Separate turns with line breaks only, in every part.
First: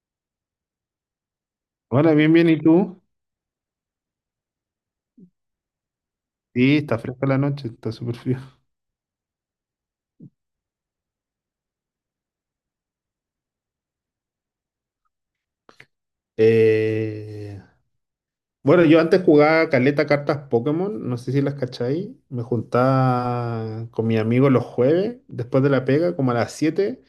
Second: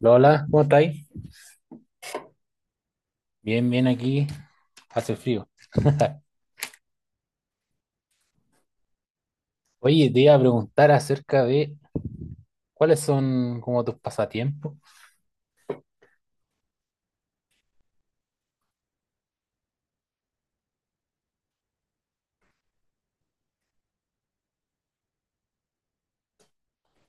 Lola, ¿cómo estáis?
Hola, bien, bien, ¿y tú?
Bien, bien aquí, hace frío.
Sí, está fresca la noche, está súper frío.
Oye, te iba a preguntar acerca de cuáles son como tus pasatiempos.
Eh, bueno, yo antes jugaba caleta cartas Pokémon, no sé si las cacháis. Me juntaba con mi amigo los jueves, después de la pega, como a las 7.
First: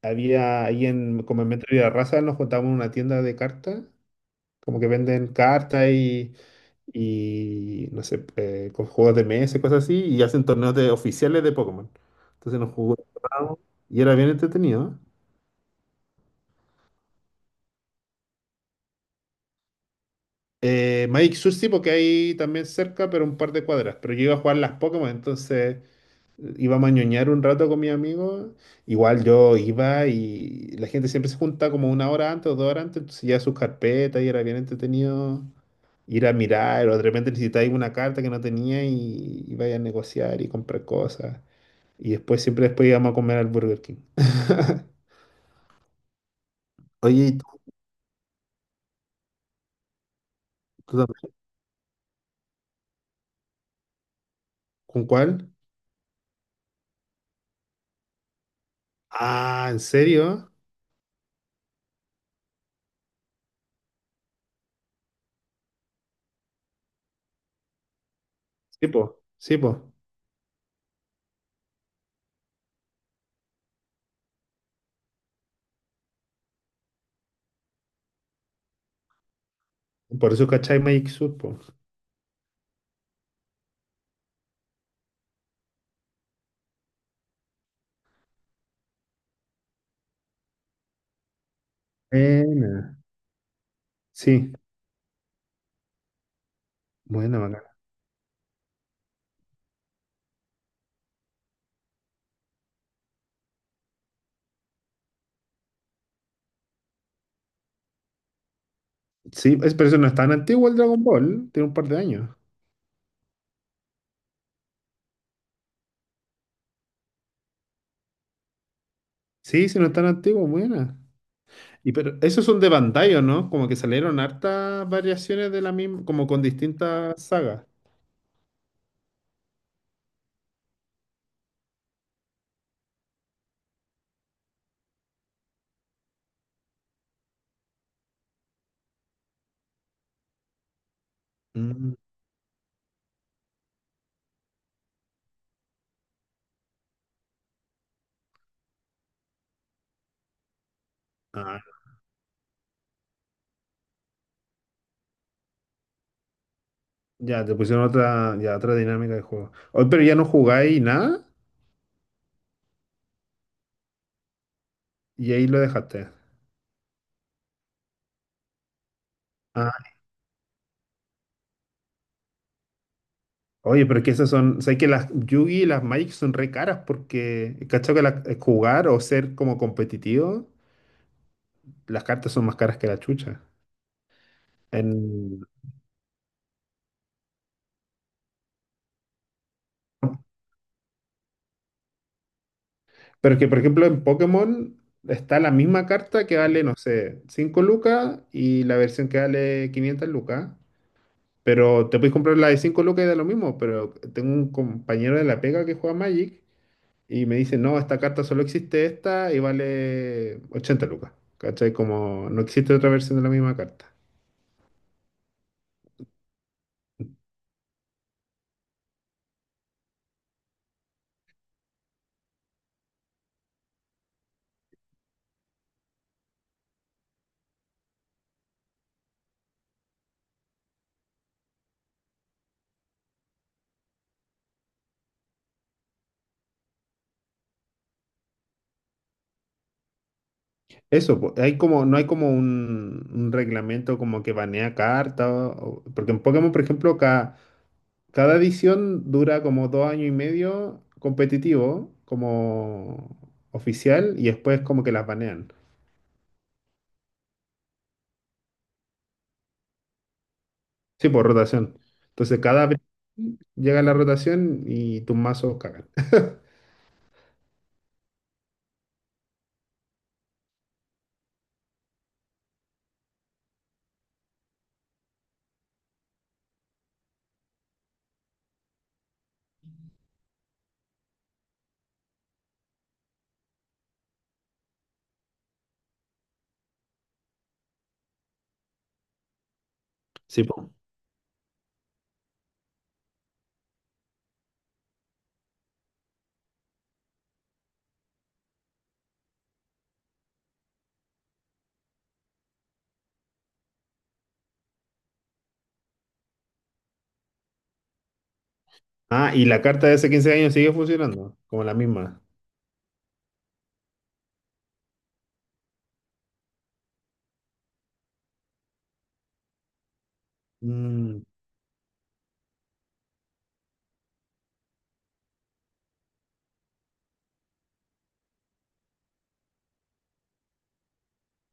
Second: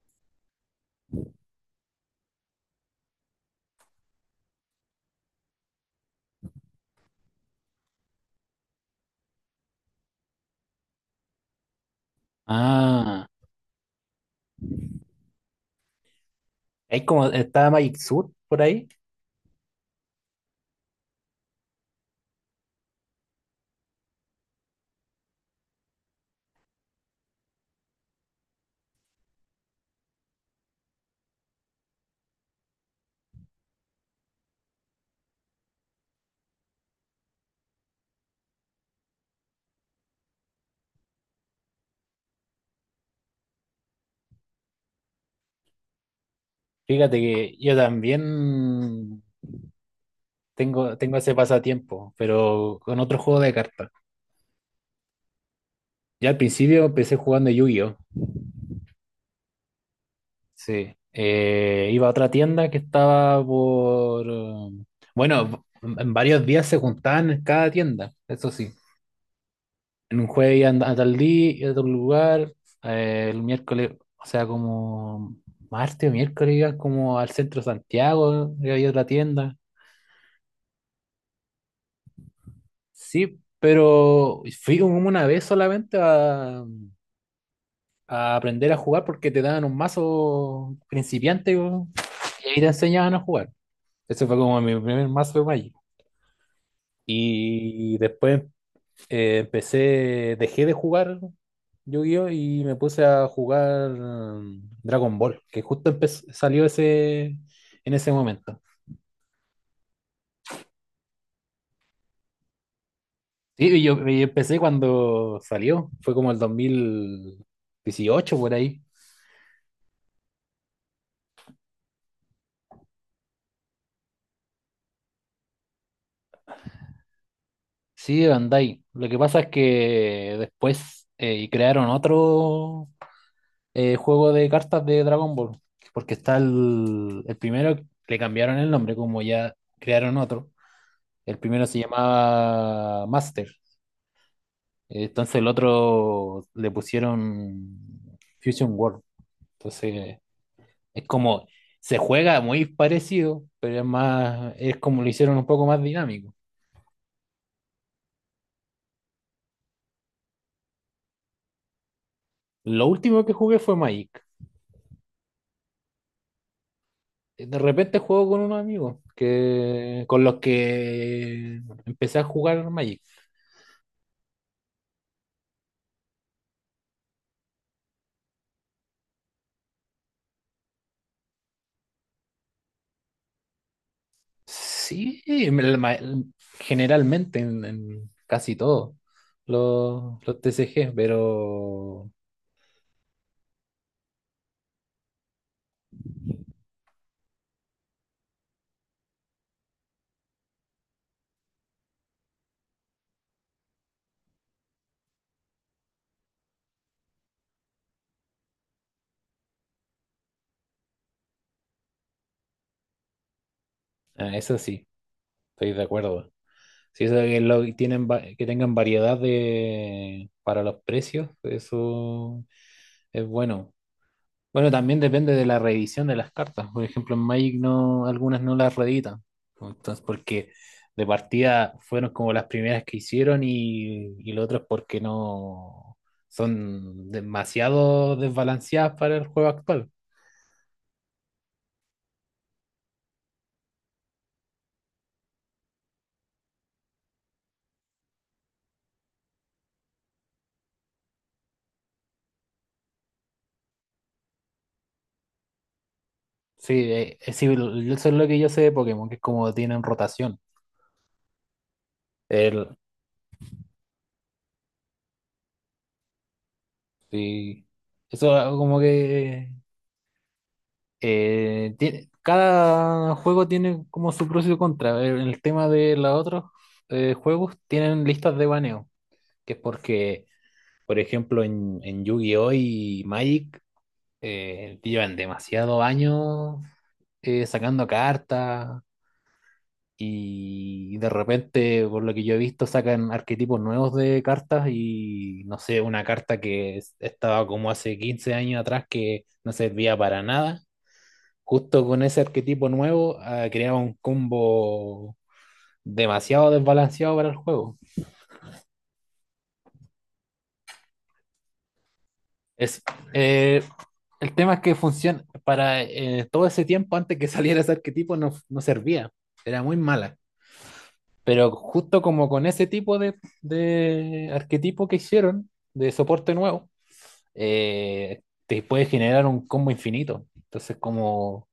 Había ahí como en Metro Raza nos juntábamos en una tienda de cartas, como que venden cartas y no sé, con juegos de mesa y cosas así, y hacen torneos de, oficiales de Pokémon. Entonces nos
Ah,
jugamos y era bien entretenido.
hay como, está Magic Sur por ahí.
Magic Sur porque hay también cerca, pero un par de cuadras. Pero yo iba a jugar las Pokémon, entonces iba a ñoñar un rato con mis amigos. Igual yo iba y la gente siempre se junta como una hora antes o 2 horas antes, entonces ya sus carpetas y era bien entretenido ir a mirar o de repente necesitáis una carta que no tenía y vaya a negociar y comprar cosas. Y después, siempre después íbamos a comer al Burger King.
Fíjate
Oye, ¿y tú,
que yo también tengo,
tú
tengo ese
también?
pasatiempo, pero con otro juego de cartas.
¿Con cuál?
Ya al principio empecé jugando Yu-Gi-Oh!
Ah, ¿en serio?
Sí. Iba a otra tienda que estaba por... Bueno, en varios días se juntaban en cada tienda, eso sí.
Sí, po, sí, po.
En un jueves iban a tal día, a tal lugar, el miércoles, o sea, como martes o miércoles iban como al centro de Santiago, y había otra tienda.
Por eso, ¿cachai? Magic Sword, po.
Sí, pero fui como una vez solamente a aprender a jugar porque te daban un mazo principiante po, y ahí te
Buena.
enseñaban a jugar. Ese fue
Sí,
como mi primer mazo de Magic.
buena, bacana.
Y después empecé, dejé de jugar Yu-Gi-Oh! Y me puse a jugar Dragon Ball, que justo salió ese, en ese momento.
Sí, es, pero eso no es tan antiguo el Dragon Ball, tiene un par de años.
Sí, y yo, y empecé cuando salió, fue como el 2018 por ahí.
Sí, sí, no es tan antiguo, buena. Y pero esos son de Bandai, ¿o no? Como que salieron hartas variaciones de la misma, como con distintas sagas.
Sí, de Bandai. Lo que pasa es que después crearon otro juego de cartas de Dragon Ball, porque está el primero, le cambiaron el nombre, como ya crearon otro. El primero se
Mm.
llamaba Master. Entonces el otro le pusieron Fusion World. Entonces es como,
Ah,
se juega muy parecido, pero es más, es como lo hicieron un poco más dinámico.
ya, te pusieron otra, ya, otra dinámica de juego. Hoy, pero ya no jugáis nada
Lo último que jugué fue Magic.
y ahí lo dejaste.
De repente juego con unos amigos
Ah,
que, con los que empecé a jugar Magic.
oye, pero es que esas son, sé que las Yugi y las Magic son re caras porque, ¿cachai? Que las- jugar o ser como competitivo. Las cartas son más caras que la chucha.
Sí,
En...
me- la ma- generalmente en casi todos los TCG, pero
Pero es que, por ejemplo, en Pokémon está la misma carta que vale, no sé, 5 lucas y la versión que vale 500 lucas. Pero te puedes comprar la de 5 lucas y da lo mismo. Pero tengo un compañero de la pega que juega Magic y me dice, no, esta carta solo existe esta y vale 80 lucas. ¿Cachai? Como no existe otra versión de la misma carta.
eso sí, estoy de acuerdo. Sí, eso que, lo, tienen, que tengan variedad de, para los precios, eso es bueno. Bueno, también depende de la reedición de las cartas. Por ejemplo, en Magic no, algunas no las reeditan. Entonces, porque de partida fueron como las primeras que hicieron y lo otro es porque no son demasiado desbalanceadas para el juego actual.
Eso, po, hay como, no hay como un reglamento como que banea cartas, porque en Pokémon, por ejemplo, cada edición dura como 2 años y medio competitivo, como oficial, y después como que las banean.
Sí, sí, eso es lo que yo sé de Pokémon, que es como tienen rotación.
Sí, por rotación. Entonces cada
El,
vez llega la rotación y tus mazos cagan.
sí. Eso como que cada juego tiene como su pros y su contra. En el tema de los otros juegos tienen listas de baneo, que es porque, por ejemplo, en Yu-Gi-Oh! Y Magic llevan demasiado años sacando cartas
Sí, po.
y de repente, por lo que yo he visto, sacan arquetipos nuevos de cartas y no sé, una carta que estaba como hace 15 años atrás que no servía para nada justo con ese arquetipo nuevo, ah, creaba un combo demasiado desbalanceado para el juego.
Ah, y la carta de hace 15 años sigue funcionando, como la misma.
Es, eh, el tema es que funciona para todo ese tiempo antes que saliera ese arquetipo no, no servía, era muy mala.
Mm,
Pero justo como con ese tipo de arquetipo que hicieron, de soporte nuevo, eh, te puede generar un combo infinito. Entonces, como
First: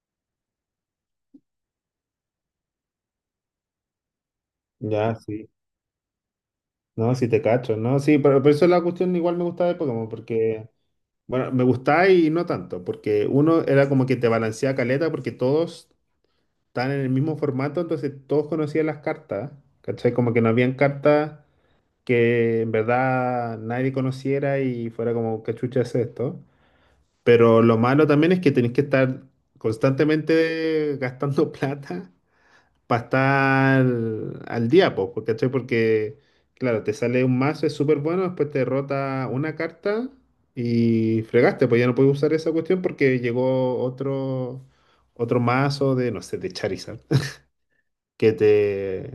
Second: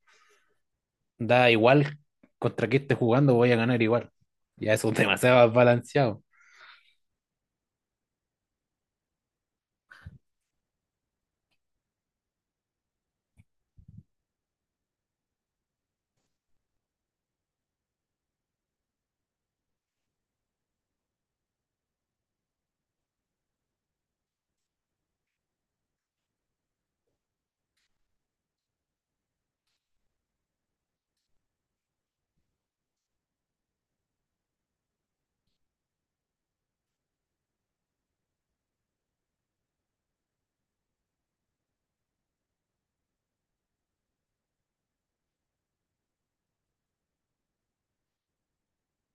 da igual contra qué estés jugando, voy a ganar igual. Ya eso es
ya, sí.
demasiado balanceado.
No, sí te cacho, ¿no? Sí, pero por eso la cuestión igual me gustaba de Pokémon, porque, bueno, me gustaba y no tanto, porque uno era como que te balancea caleta, porque todos estaban en el mismo formato, entonces todos conocían las cartas, ¿cachai? Como que no habían cartas que en verdad nadie conociera y fuera como, ¿qué chucha es esto? Pero lo malo también es que tenés que estar constantemente gastando plata para estar al día, po, po, ¿cachai? Porque, claro, te sale un mazo, es súper bueno, después te derrota una carta y fregaste, pues ya no puedes usar esa cuestión porque llegó otro... Otro mazo de, no sé, de Charizard que te,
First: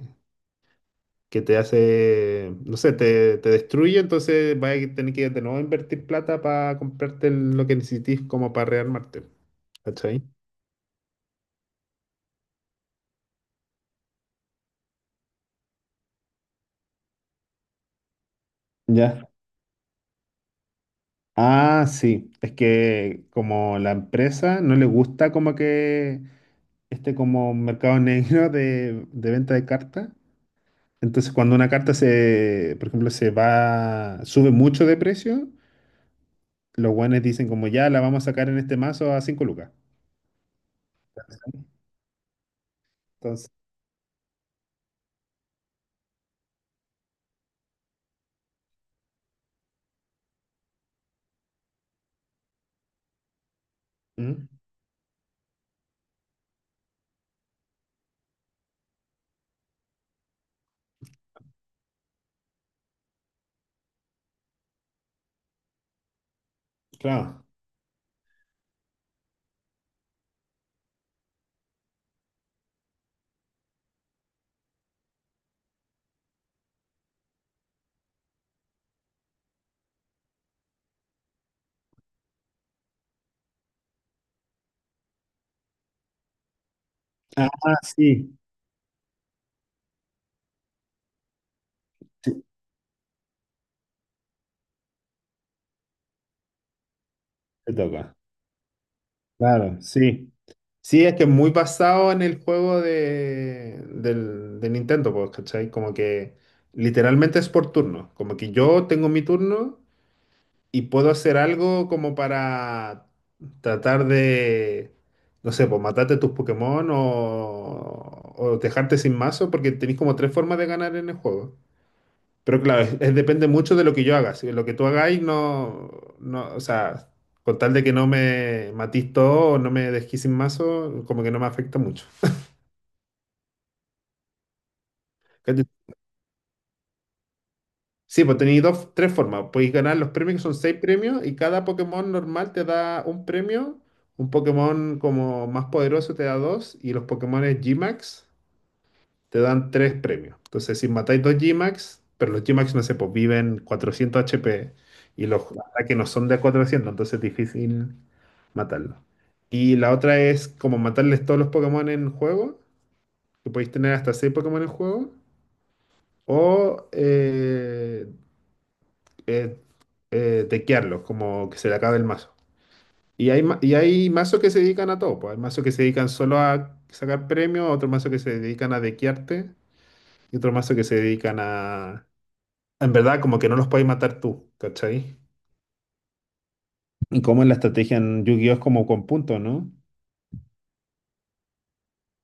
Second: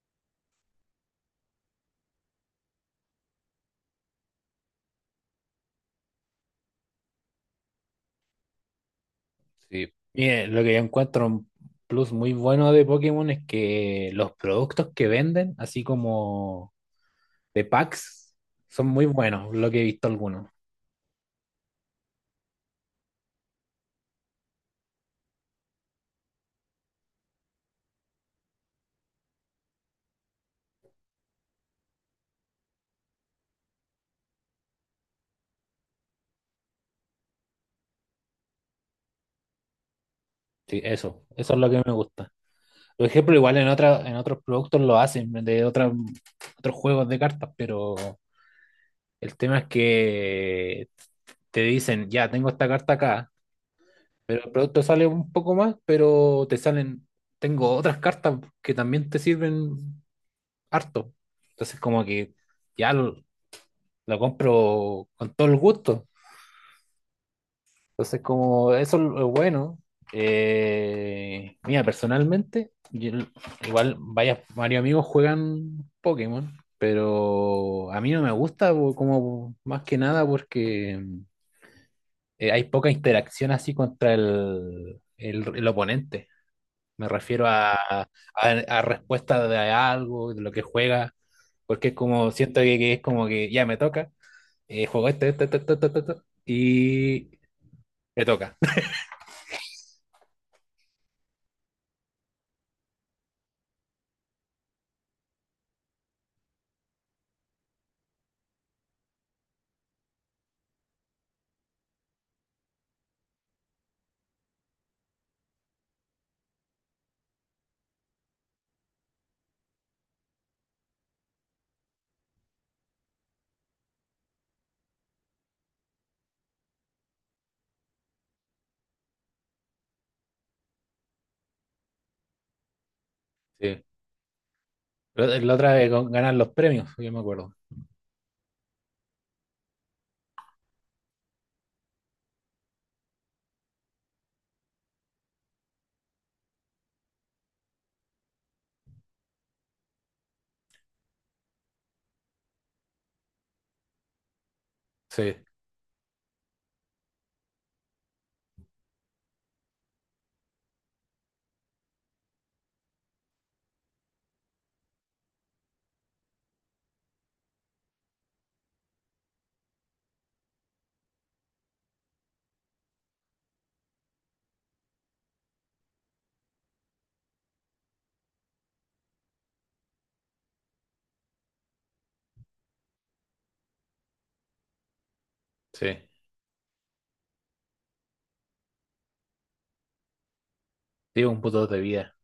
que te hace, no sé, te destruye, entonces vas a tener que de nuevo invertir plata para comprarte el- lo que necesites como para rearmarte.
Sí,
¿Cachai?
mire, lo que yo encuentro un plus muy bueno de Pokémon es que los productos que venden, así como de packs, son muy
Ya.
buenos, lo que he visto algunos.
Ah, sí, es que como la empresa no le gusta como que este como mercado negro de venta de cartas, entonces cuando una carta se, por ejemplo, se va, sube mucho de precio, los guanes dicen como ya la vamos a sacar en este mazo a 5 lucas.
Sí, eso es lo que me gusta. Por ejemplo,
Entonces,
igual en otra, en otros productos lo hacen, otros juegos de cartas, pero el tema es que te dicen, ya, tengo esta carta acá, pero
¿Mm?
el producto sale un poco más, pero te salen, tengo otras cartas que también te sirven harto. Entonces, como que ya lo compro con todo el gusto.
Claro.
Entonces, como eso es bueno. Mira, personalmente, igual varios amigos juegan Pokémon, pero a mí no me gusta como más que nada porque hay poca interacción así contra el oponente. Me refiero
Ah, sí,
a respuesta de algo, de lo que juega, porque es como
sí,
siento que es como que ya me toca juego este, este, este, este, este, este, este, y
te toca.
le toca.
Claro, sí. Sí, es que es muy basado en el juego de, del, de Nintendo, pues, ¿cachai? Como que literalmente es por turno. Como que yo tengo mi turno y puedo hacer algo como para tratar de, no sé, pues matarte tus Pokémon o dejarte sin mazo, porque tenéis como tres formas de ganar en el juego. Pero claro, es- depende mucho de lo que yo haga. Si lo que tú hagáis no, no, o sea, con tal de que no me matís todo o no me dejís sin mazo, como que no me afecta mucho.
Sí. Pero la
¿Cachai?
otra vez con ganar los premios, yo me acuerdo.
Sí, pues tenéis dos, tres formas. Podéis ganar los premios, que son seis premios, y cada Pokémon normal te da un premio. Un Pokémon como más poderoso te da dos, y los Pokémon G-Max te dan tres premios. Entonces, si matáis dos G-Max, pero los G-Max, no sé, pues viven 400 HP y
Sí,
los ataques no son de 400, entonces es difícil matarlos. Y la otra es como matarles todos los Pokémon en juego, que podéis tener hasta 6 Pokémon en juego, o eh, dequearlos, como que se le acabe el mazo. Y hay, ma- y hay mazos que se dedican a todo, pues. Hay mazos que se dedican solo a sacar premios, otros mazos que se dedican a dequearte y otros mazos que se dedican a, en verdad, como que no los puedes matar tú, ¿cachai?
sí.
Y como en la estrategia en Yu-Gi-Oh! Es como con puntos, ¿no?
Digo, un puto de vida.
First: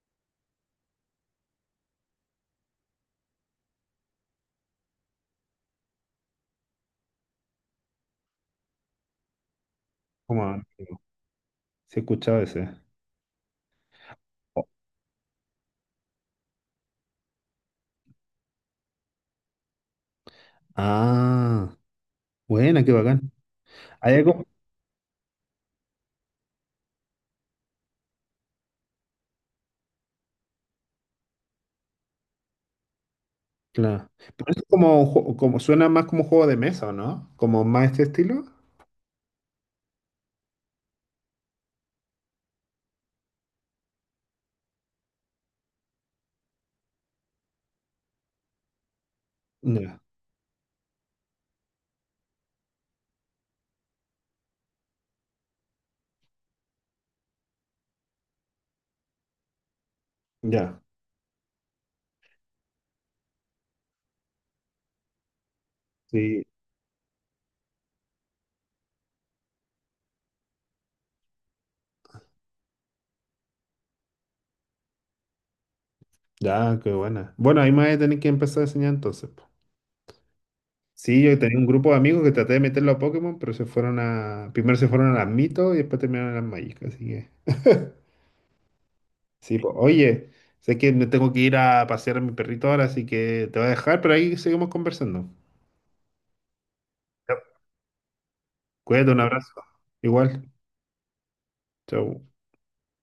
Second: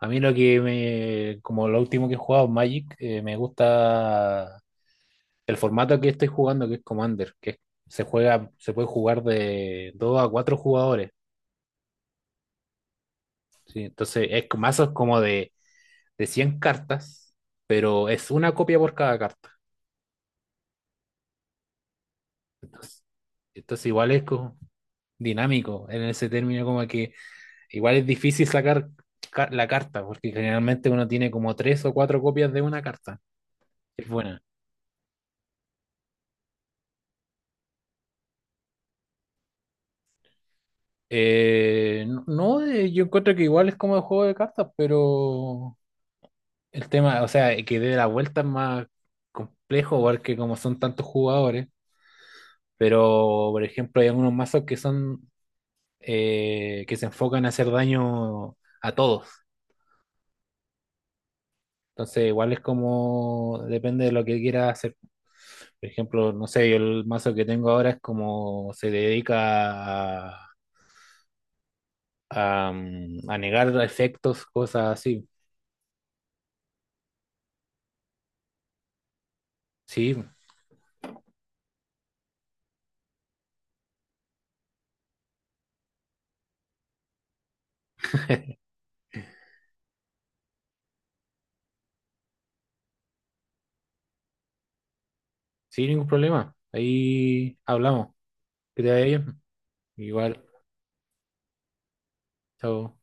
A mí lo que me, como lo último que he jugado, Magic, me gusta el formato que estoy jugando, que es Commander, que se juega, se puede jugar de 2 a 4
Como, se
jugadores.
escucha escuchado ese.
Sí, entonces es con mazos como de 100 cartas, pero es una copia por cada carta.
Ah, buena, qué
Entonces,
bacán.
entonces igual
Hay
es
algo,
como dinámico en ese término, como que igual es difícil sacar la carta, porque generalmente uno tiene como tres o cuatro copias de una carta. Es
claro.
buena.
Pero es como, un ju- como suena más como un juego de mesa, ¿o no? Como más este estilo.
No, no, yo encuentro que igual es como el juego de cartas, pero el tema, o sea, que dé la vuelta es más
Ya,
complejo, porque como son tantos jugadores, pero por ejemplo hay algunos mazos que son que se enfocan a hacer daño a todos.
ya,
Entonces igual es como depende de lo que quiera hacer. Por ejemplo,
sí,
no sé, yo el mazo que tengo ahora es como se dedica a, a negar efectos, cosas así.
ya, qué buena. Bueno, ahí me voy a tener que empezar a enseñar entonces, po.
Sí,
Sí, yo tenía un grupo de amigos que traté de meterlo a Pokémon, pero se fueron a, primero se fueron a las mitos y después terminaron en las Magic, así que. Sí, pues, oye, sé que me tengo que ir a pasear a mi perrito ahora, así que te voy a dejar, pero ahí seguimos conversando.
sin ningún problema.
Yep.
Ahí hablamos. Que te vaya
Cuídate, un
bien.
abrazo.
Igual,
Igual. Chau.
chao.